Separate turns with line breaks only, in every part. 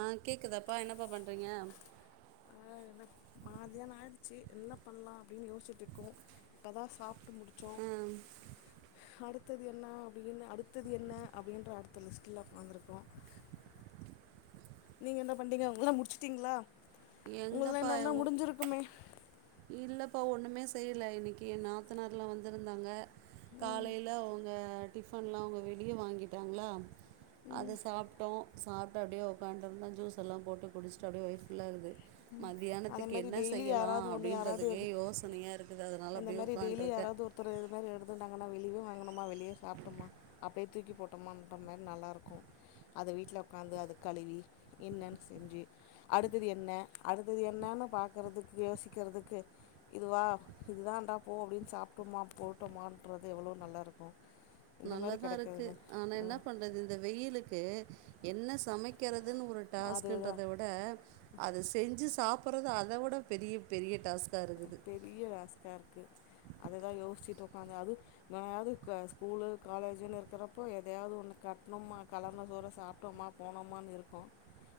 அ கேக்குதாப்பா என்னப்பா பண்றீங்க
மாதியானா ஆயிச்சி என்ன பண்லா அப்டின் யோசிட்டு இருக்கோ இப்பதா சாப் ட்டு முடிச்சோ
ஆ
அடுத் த்தது என்ன அப்டினு அடுத்தது என்ன அப்டின்ற அடுத்த லிஸ்ட்ல உக்காந்துருக்கோ நீங்க என்ன பண்றிங்க உங்கலா முடிச்சிட்டிங்களா உங்கலா
எங்கப்பா
என்னால்லா
ஒ
முடிஞ்சிருக்குமே
இல்லப்பா ஒன்னுமே செய்யல இன்னிக்கி என் நாத்தனார்லா வந்திருந்தாங்க
ம்
காலையில அவுங்க டிஃபன்லா அவுங்க வெளியே வாங்கிட்டாங்ளா அத சாப்டோ சாப்ட்டு அப்டியே உக்கான்டுருந்தோ ஜூஸ் எல்லா போட்டு குடிச்சிட்டு அப்டியே வயிர் ஃபுல்லா இருந்
அதே
மத்தியானத்துக்கு
மாதிரி
என்ன
டெய்லி
செய்யலா
யாராவது
அப்
ஒன்று யாராவது
யோசனையா இருக்குது அதனால அப்டே உக்கான்டு இருக்க
ஒருத்தரு இதமாரி எடுத்துக்கிட்டாங்கனா வெளியவே வாங்கணுமா வெளியே சாப்டோமா அப்டே தூக்கிப் போட்டோமா அந்த மாரி நல்லா இருக்கு அத வீட்ல உக்காந்து அத கழுவி என்னன் செஞ்சி அடுத்தது என்ன அடுத்தது என்னனு பாக்குறதுக்கு யோசிக்கிறதுக்கு இதுவா இதுதான்டா போ அப்டின் சாப்டோமா போட்டோமான்றது எவ்ளோ நல்லா இருக்கு
நல்ல தா இருக்கு ஆனா என்ன பண்றது இந்த வெயிலுக்கு என்ன சமைக்கிறதுன் ஒரு
அதுதான்
டாஸ்க்குன்றத விட அத செஞ்சி சாப்புறத அத விட பெரிய பெரிய டாஸ்கா இருந்தது
பெரிய ஆஸ்கா இருக்கு அததா யோசிச்சுட்டு உக்காந்து அது எதாது ஸ்கூலு காலேஜின்னு இருக்கிறப்போ எதையாவது ஒன்னு கட்னோமா கலர்ன சோறு சாப்டோமா போனோமான்னு இருப்போ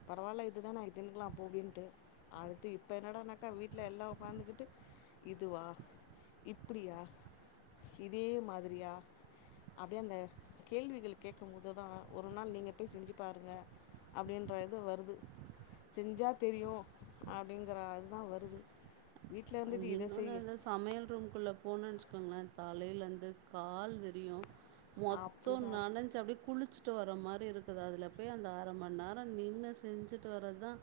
பரவாயில்ல இதுதா இத்தனைக்கெல்லா போவேன்ட்டு அடுத்து இப்போ என்னடானாக்கா வீட்ல எல்லா வந்துக்கிட்டு இதுவா இப்பிடியா இதே மாதிரியா அப்டியே அந்த கேள்விகள் கேட்கும்போது தா ஒரு நாள் நீங்க போய் செஞ்சி பாருங்க அப்டின்ற இது வருது செஞ்சா தெரியு அப்டிங்கற அதுதா வருது வீட்டில் இருந்துட்டு இதை
இன்னொன்னு
செய்
எதா சமையல் ரூம்குள்ள போணுனெனச்சக்கோங்களே தலையிலேருந்து கால் வறியு மொத்தொ
அப்படி தான்
நெனைஞ்சு அப்டி குளிச் விட்டு வர மாரி இருக்குது அதுல போய் அந்த அர மணி நேரம் நின்னு செஞ்சுட்டு வரதான்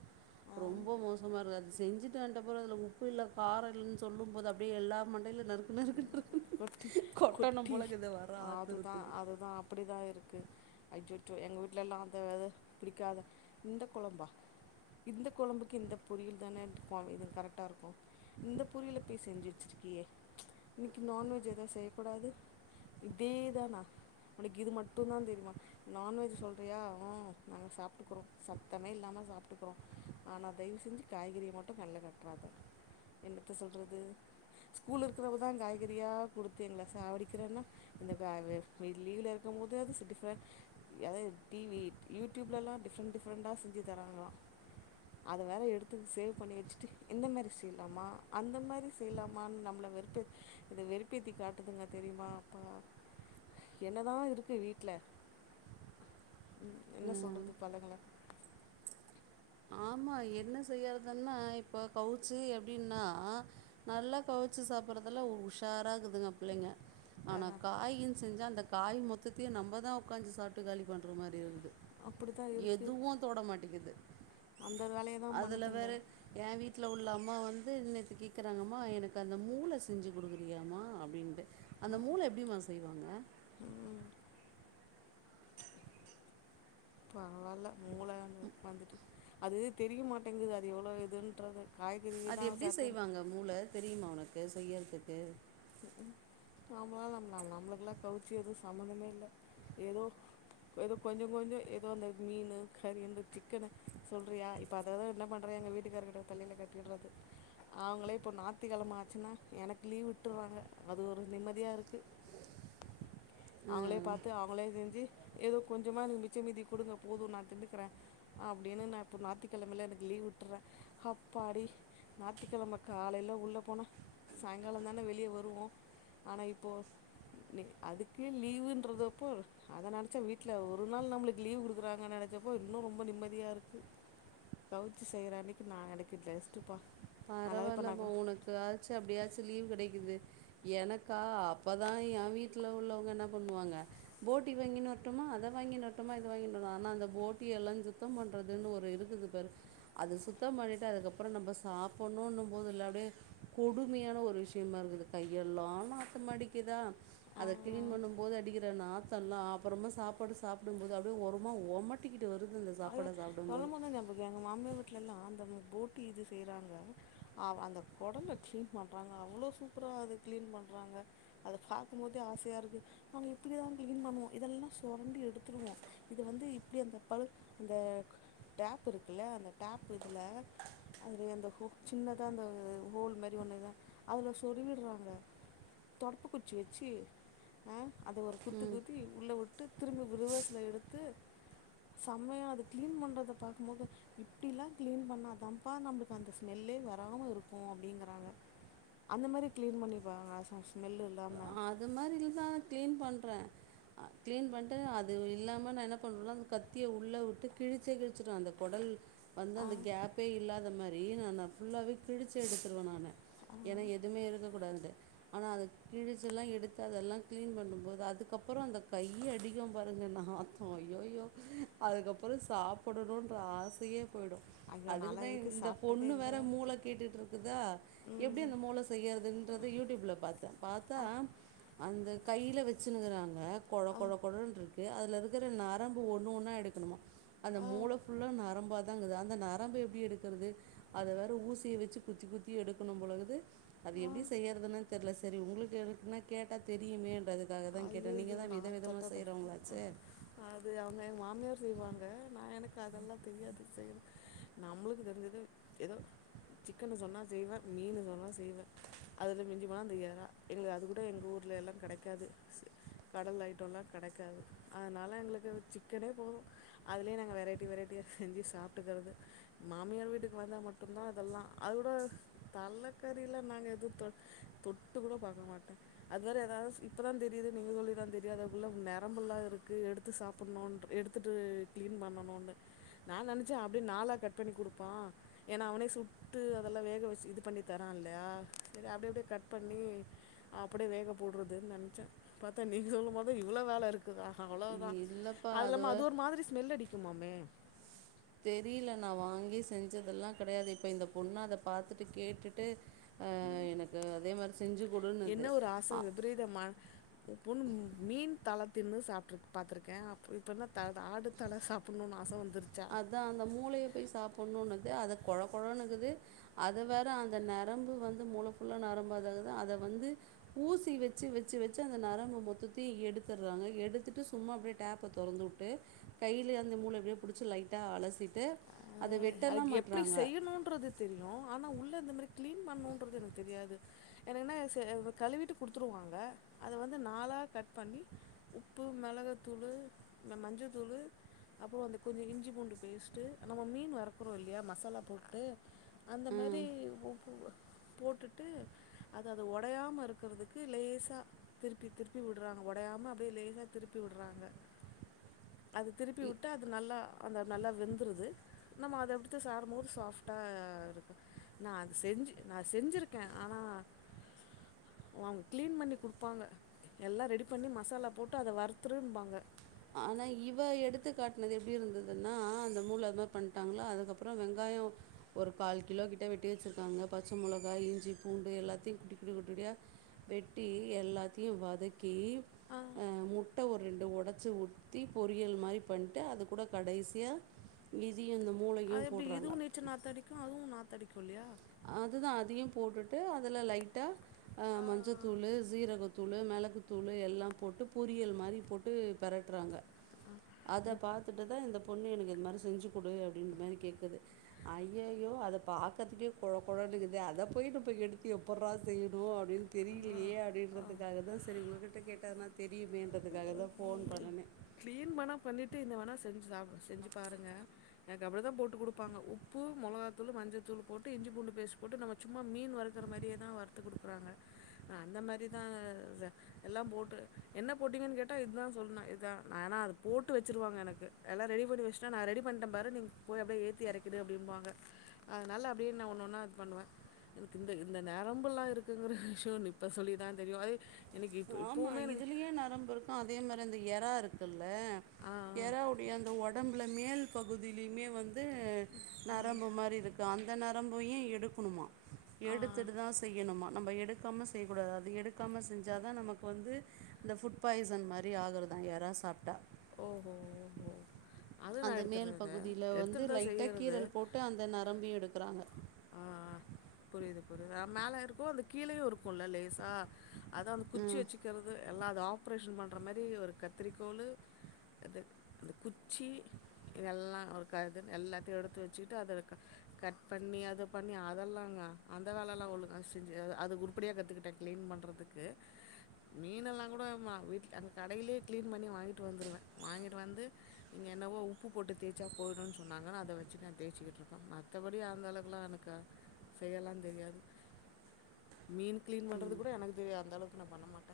ரொம்ப மோசமா இருக்குது அது செஞ்சு தன்ட்ட அப்பறோம்அதுல உப்பு இல்ல காரோம் இல் அப்டின்சொல்லும் மோது அப்டியே எல்லா மண்டையிலும் நறுக்கு நறுக்கு இருக்
கொட்டி குட்டி அது தா
ஆத்திரத்துக்கு
அது தா அப்பிடிதா இருக்கு ஐஜச்சோ எங்க வீட்லலா அந்த பிடிக்காத இந்த கொழம்பா இந்த கொழம்புக்கு இந்த பொரியல் தான இருக்கும் இது கரெக்டா இருக்கோம் இந்தப் புரியல போய் செஞ்சு வச்சிருக்கியே லநான்வெஜ் எது செய்யக்கூடாது இதேதாணா உனக்கு இது மட்டு தா தெரிமா நான்வெஜ் சொல்றியா ம் நாங்க சாப்பிட்டுக்குறோம் சத்தமே இல்லாம சாப்பிட்டுக்குறோம் ஆனா தயவு செஞ்சு காய்கறிய மட்டும் கண்ல காட்டிறாத என்னத்த சொல்றது ஸ்கூல் இருக்கிறவு தான் க்காய் ப்ரியா குடுத்து எங்கள சாவடிக்கிறேன்னா இந்த வ லீவ்ல இருக்கு போதாது சிட்டி [unintelligible] அதா இது டிவி யூடியூப்லல்லா டிஃப்ரெண்ட் டிஃப்ரெண்டா செஞ்சு தராங்களா அத வேற எடுத்து சேவ் பண்ணி வெச்சுட்டு இந்த மாரி செய்லாமா அந்த மாரி செய்லாமானு நம்மள வெறுப் இத வெறுப்பேத்தி காட்டுதுங்க தெரியுமா அப்பா என்னதா இருக்கு வீட்ல ம் என்ன சொல்றது பழங்கள
ஆமா என்ன செய்யறதுன்னா இப்போ கவுச்சு எப்டின்னா நல்லா கவிச்சு சாப்டுறதுல உஷாராக்குதுங்க பிள்ளைங்க ஆனா
அதான்
காயி செஞ்சா அந்த காய் மொத்ததையு நம்ம தா உக்காஞ்சு சாப்ட்டு காலி பண்ற மாரி இருக்குது
அப்படித்தான் இருக்கு
எதுவு தொட மாட்டேக்கிது
அந்த வேலைய தான்
அதுல
பண்ணுதுங்க
வேற என் வீட்ல உள்ள அம்மா வந்து இன்னைத்து கேக்குறாங்கம்மா எனக்கு அந்த மூளை செஞ்சு குடுக்குறியாமா அப்டின்ட்டு அந்த
ம்
மூள எப்டிமா செய்வாங்க
ம் பரவால்ல மூள வந்துட்டு அது தெரிய மாட்டேங்குது அது எவ்ளோ இதுன்றது காய்கறி
அது
தான்
எப்டி
சத்துன்னு
செய்வாங்க மூள தெரியுமா உனக்கு செய்யறதுக்கு
நாம்ளா ந நம்மளுக்கெல்லா கவுச்சு எதுவு சம்பந்தமே இல்ல ஏதோ எதோ கொஞ்சோ கொஞ்சோ எதோ அந்த மீனு கறி இந்த சிக்கனு சொல்றியா இப்ப அததா என்ன பண்ற எங்க வீட்டுக்காரு கிட்ட தலையில கட்டிடுறது அவுங்களே இப்போ நாத்திக்கெழம ஆச்சுன்னா எனக்கு லீவ் விட்டுருவாங்க அது ஒரு நிம்மதியா இருக்கு அவுங்ளே
ம்.
பாத்து அவங்ளே செஞ்சு எதோ கொஞ்சமா எனக்கு மிச்ச மீதி குடுங்க போது நா தின்னுக்கிறே அப்டினு நா இப்போ நாத்திக்கெழமயல எனக்கு லீவ் உட்றே ஹப்பாடி நாத்திக்கெழம காலையில உள்ள போனா சாய்ங்கால தான வெளி ய வருவோ ஆனா இப்போ அதுக்கு லீவுன்றதப்போ அத நெனச்சா வீட்ல ஒரு நாள் நம்மளுக்கு லீவ் குடுக்குறாங்க நெனச்சப்போ இன்னு ரொம்ப நிம்மதியா இருக்கு கவுச்சி செய்ற அன்னைக்கு நா எனக்கு ரெஸ்டுப்பா
பரவால்லமா உனக்கு ஆச்சு அப்டியாச்சு லீவ் கெடைக்குது எனக்கா அப்பதா எ வீட்ல உள்ளவங்க என்ன பண்ணுவாங்க போட்டி வாங்கினு வரட்டுமா அத வாங்கினு வரட்டுமா இத வாங்கி வர ஆனா அந்த போட்டி எல்லா சுத்தம் பண்றதுன்னு ஒரு இ ருக்குது பாரு அது சுத்தம் பண்ணிட்டு அதுக்கப்றோ நம்ம சாப்பணுன்னுபோது இல்ல அப்டியே கொடுமையான ஒரு விஷயமா இருந்தது கையெல்லா நாத்தமா அடிக்குதா அத க்ளீன்
ஆ
பண்ணும்போது அடிக்கிது அந்த நாத்தல்லா அப்பறமா சாப்பாடு சாப்டும்போது அப்டியே ஒரு ஓரமா ஒமட்டிக்கிட்டு வருது இந்த
அயோ சொல்லம் போதா நா எங்க மாமியார் வீட்லல்லா அந்த போட்டி இது செய்றாங்க அவ அந்த குடல்ல க்ளீன் பண்றாங்க அவ்ளோ சூப்பரா அத க்ளீன் பண்றாங்க அத பாக்கும் போதே ஆசையா இருக்கு நம்ம இப்டிதா க்ளீன் பண்ணுவோ இதெல்லா சொரண்டி எடுத்துருவோ இது வந்து இப்டி அந்த பல் இந்த டேப் இருக்குல்ல அந்த டேப் இதுல அதுல அந்த ஹோ சின்னதா இந்த ஹோல் மாரி ஒண்ணுதா அதுல சொறிவிடுறாங்க தொடப்ப குச்சி வச்சு ஆ அத ஒரு குத்தி
ம்
குத்தி உள்ள உட்டு திரும்பி ரிவஸ்ல எடுத்து உம்மையா அத க்ளீன் பண்றத பாக்குபோது இப்டிலா க்ளீன் பண்ணாதப்பா நம்மளுக்கு அந்த ஸ்மெல்லே வராம இருக்கு அப்டிங்கறாங்க அந்த மாரி க்ளீன் பண்ணிப்பாங்க ஸ்மெல்லு இல்லாம
அது மாதிரில தா க்ளீன் பண்றே ஹ கிளீன் பண்ணிட்டு அது இல்லாம நா என்ன பண்ணுவேணா கத்திய உள்ள விட்டு கிழிச்சே கிழிச்சடுவே அந்த கொடல் வந்து
ஆ
அந்த கேப்பே இல்லாத மாரி நா ஃபுல்லாவே கிழிச்சு எடுத்துருவே நானு ஏன்னா எதுமே இருக்க கூடாது ஆனா அது கிழிசெல்லா எடுத்து அதெல்லா க்ளீன் பண்ணும்போது அதுக்கப்பறோ அந்த கைய அடிக்கு பாருங்க நாத்தோ ஐயோயோ அதுக்கப்பறோ சாப்புடணும்ன்ற ஆசையே போயிடு
ஐயோ நாலா
அதுக்குதா
இது வரைக்கு
இந்த
சாப்ட்டதே
பொண்ணு
இல்ல
வேற மூள கேட்டுட்டு இருக்குதா எப்டி
ம்
அந்த மூள செய்யறதுன்றத யூடியூப்ல பாத்தே பாத்தா அந்த கையில வச்சுனுக்குறாங்க கொழ
ஆ
கொழ கொழன்னு இருக்கு அதுல இருக்கிற நரம்பு ஒண்ணு ஒன்னா எடுக்கணும்மா அந்த
ஆ
மூள ஃபுல்லா நரம்பாத தங்குது அந்த நரம்பு எப்டி எடுக்குறது அத வேற ஊசிய வச்சு குத்தி குத்தி எடுக்கணு போல இருக்குது அது
ஆ
எப்டி செய்யறதுன்னு தெர்ல செரி உங்களுக்கு எதுக்குமே கேட்டா தெரியுமேன்றது அதுக்காக தா கேட்டே நீங்க
ஐயையோ
தா வித
நான்
விதமா
தொட்டது
செய்றவங்களாச்சே
அது அவங்க எ மாமியார் செய்வாங்க நா எனக்கு அதெல்லா தெரியாது செய்யறது நம்மளுக்கு தெரிஞ்சது ஏதோ சிக்கன்னு சொன்னா செய்வே மீன் சொன்னா செய்வே அதில மிஞ்சி போன அந்த ஏரா இல்ல அதுகூட எங்களுக்கு அது கூட எங்க ஊர்ல எல்லா கெடைக்காது கடல் ஐட்டோலா கெடைக்காது அதனால எங்களுக்கு சிக்கனே போது அதுலே நாங்க வெரைட்டி வெரைட்டியா செஞ்சு சாப்ட்டுக்கறது மாமியார் வீட்டுக்கு வந்தா மட்டு தா இதெல்லா அத ஓட தலக்கறிலா நாங்க எதுவு தொட் தொட்டு கூட பாக்க மாட்டே அது வேற ஏதாவது இப்ப தா தெரியுது நீங்க சொல்லி தா தெரியு அதக்குள்ள நரம்பெலா இருக்கு எடுத்து சாப்பிட்ணுன்ற எடுத்துட்டு கிளீன் பண்ணனும்னு நா நெனச்சே அப்டியே நாளா கட் பண்ணி கொடுப்பா ஏன்னா அவனே சுட்டு அதெல்லா வேக வச்சு இது பண்ணி தரா இல்லையா செரி அப்டி அப்டியே கட் பண்ணி அப்டியே வேக போடுறதுன்னு நெனைச்சே பாத்தா நீங்க சொல்லு போதுதா இவ்ளோ வேல இருக்குதா அவ்ளவுதா அது இல்லாம அது ஒரு மாதிரி ஸ்மெல் அடிக்குமாமே
தெரியல நா வாங்கி செஞ்சதெல்லா கெடையாது இப்ப இந்த பொண்ணு அத பாத்துட்டு கேட்டுட்டு ஆ எனக்கு அதே மாதிரி செஞ்சு கொடுனுது
சா விபரீதம பொண்ணு மீன் தலத்தின்னு சாப்டு பா்த்தருக்கே இப்ப என்ன ஆடு தல சாப்பிடணும்னு ஆச வந்துறு
அதா அந்த மூளைய போய் சாப்பிட்ணுன்னுது அத கொழ கொழன்னுக்குது அத வேற அந்த நரம்பு வந்து மூள ஃபுல்லா நரம்பாதது அத வந்து ஊசி வச்சு வச்சு வச்சு அந்த நரம்பு மொத்தத்தயு எடுத்துடுறாங்க எடுத்துட்டு சும்மா அப்டியே டேப்ப தொறந்துவிட்டு கையிலேந்த மூளை எப்டியே பிடிச்சி லைட்டா அலசிட்டு அத வெட்டெல்லா மாட்றாங்க
றது தெரியு ஆனா உள்ள இந்த மாதிரி கிளீன் பண்ணணும்ன்றது எனக்கு தெரியாது எனக்குன்னா செ கழுவிட்டு கொடுத்துருவாங்க அத வந்து நாலா கட் பண்ணி உப்பு மெளகத்தூளு மஞ்சதூளு அப்பறோ அந்த கொஞ்சோ இஞ்சி பூண்டு பேஸ்ட்டு நம்ம மீன் வர க்குறோ இல்லியா மசாலா போட்டு அந்த மாரி
ம்.
உப்பு போட்டுட்டு அது அத ஒடையாம இருக்கிறதுக்கு லேசா திருப்பி திருப்பி வுடுறாங்க ஒடையாம அப்டியே லேசா திருப்பி வுடுறாங்க அது திருப்பி
இ-
வுட்டு அது நல்லா அந்த நல்லா வெந்துடுது நம்ம அத எடுத்து சாப்டும்போது சாஃப்ட்டா இருக்கு நா அது செஞ்சு நா செஞ்சுருக்கே ஆனா வாங் கிளீன் பண்ணி குடுப்பாங்க எல்லா ரெடி பண்ணி மசாலா போட்டு அத வறுத்துரும்பாங்க
ஆனா இவ எடுத்து காட்டுனது எப்டி இருந்துதுன்னா அந்த மூள அது மாரி பண்ட்டாங்களா அதுக்கப்றோ வெங்காயோ ஒரு கால் கிலோ கிட்ட வெட்டி வெச்சிருக்காங்க பச்ச மொளகா இஞ்சி பூண்டு எல்லாத்தையு குட்டி குட்டி குட்டி குட்டியா வெட்டி எல்லாத்தையு வதக்கி
ஆ
அ முட்ட ஒரு ரெண்ட ஒட ச்சு ஊத்தி பொரியல் மாரி பண்ட்டு அது கூட கடைசியா இதியு இந்த மூளை யு போடுறாங்க
ச்சு நாத்த அடிக்கு அதுவு நாத்த அடிக்கு இல்லியா
அதுதா அதியு போட்டுட்டு அதுல லைட்டா ஆ மஞ்சத்தூளு சீரகத் தூளு மெளகுத்தூளு எல்லா போட்டு பொரியல் மாரி போட்டு பெரட்றாங்க அத
முட்
பாத்துட்டுதா இந்தப் பொண்ணு எனக்கு இது மாரி செஞ்சு குடு அப்டின்ற மாரி கேட்குது ஐய்யயோ அத பாக்கதுக்கே கொழ கொழனு இக்கிது அத போய் நம்ப எடுத்து எப்பட்றா செய்யுணு அப்டின்னு
ஆ
தெரியிலியே அப்டின்ற
ஆ
அதுக்காகதா சரி உங்ககிட்ட கேட்டனா தெரியுமேன்றதுக்காகதா போன் பண்ணுனே
கிளீன் பேணா பண்ணிட்டு இந்த வேணா செஞ்சு சாப்டு செஞ்சு பாருங்க எனக்கு அப்டி தா போட்டு குடுப்பாங்க உப்பு மொளகாத்தூளு மஞ்சத்தூளு போட்டு இஞ்சி பூண்டு பேஸ்ட் போட்டு நம்ம சும்மா மீன் வறுக்குற மாரியே தா வறுத்து குடுக்றாங்க அந்த மாரிதா ச எல்லா போட்டு போட்டிங்கன்னு கேட்டா இதுதா சொன்ன இதுதா நா ஆனா அது போட்டு வச்சுருவாங்க எனக்கு எல்லா ரெடிபண்ணி வச்சுட்டா நா ரெடி பண்ணிட்டே பாரு நீ போய் அப்டியே ஏத்தி எறக்கிடு அப்டிம்பாங்க அதனால அப்டின்னு நா ஒன்னொன்னா இது பண்ணுவே எனக்கு இந்த இந்த நெரம்புல்லா இருக்குங்கிற விஷியோ இப்போ சொல்லிதா தெரியு அதே
ஆமா இதுலயே நரம்பு இருக் கு அதே மாரி அந்த எறா இருக்குல்ல
ஆ
எறாவுடைய அந்த ஒ டம்புல மேல் பகுதியிலியுமே வந்து நரம்பு மாரி இருக் கு அந்த நரம்பையு எடுக்கணுமா
ஆ ஆ
எடுத்துட்டு தா செய்யணுமா நம்ம எடுக்காம செய்ய கூடாது அத எடுக்காம செஞ் சாதா நமக்கு வந்து இந்த ஃபுட் பாய்சன் மாரி ஆகுறதா எறா சாப்ட்டா
ஓஹோ ஓஹோ அது நான்
அந்த மேல்
எடுத்துடுறது.
பகுதியில வந்து
எடுத்துட்டு தான்
லைட்டா
செய்யறது.
கீரல் போட்டு அந்த நரம்பயு எடுக்குறாங்க
ஆ புரியுது புரியுது ஆ மேல இருக்கு அந்த கீழயு இருக்கும்ல லேசா அத அந்த குச்சி
ம்
வச்சி க்கிறது எல்லா அது ஆப்ரேஷன் பண்ற மாரி ஒரு கத்ரிக்கோளு அது அந்த குச்சி இதெல்லா ஒக்காந்துனு எல்லாத்தையு எடுத்து வச்சுட்டு அத க கட் பண்ணி அத பண்ணி அதெல்லா [unintelligible] அந்த வேலலா ஒழுங்கா செஞ்சி அத அத உருப்படியா கத்துக்கிட்டே கிளீன் பண்றதுக்கு மீனலா கூட மா வீட்ல அங்க கடையிலியே கிளீன் பண்ணி வாங்கிட்டு வந்துருவே வாங்கிட்டு வந்து இங்க என்னவோ உப்பு போட்டு தேய்ச்சா போய்டுனு சொன்னாங்க நா அத வச்சு நா தேய்ச்சிகிட்டு இருக்கே மத்தபடி அந்தளவுகுலா எனக்கு செய்யலா தெரியாது மீன் கிளீன் பண்றது
ம்
கூட எனக்கு தெரியாது அந்த அளவுக்கு நா பண்ண மாட்டே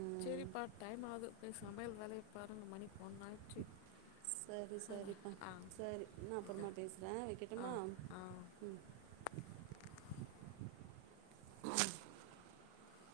ம்
சேரிப்பா டைம் ஆகுது போய் சமையல் வேலய பாருங்க மணி ஒன் ஆய்டுச்சு
சரி சரிப்பா சரி நா
ஓகே
அப்பறமா பேசுறே
ஆ
வெக்கட்டுமா
ஆ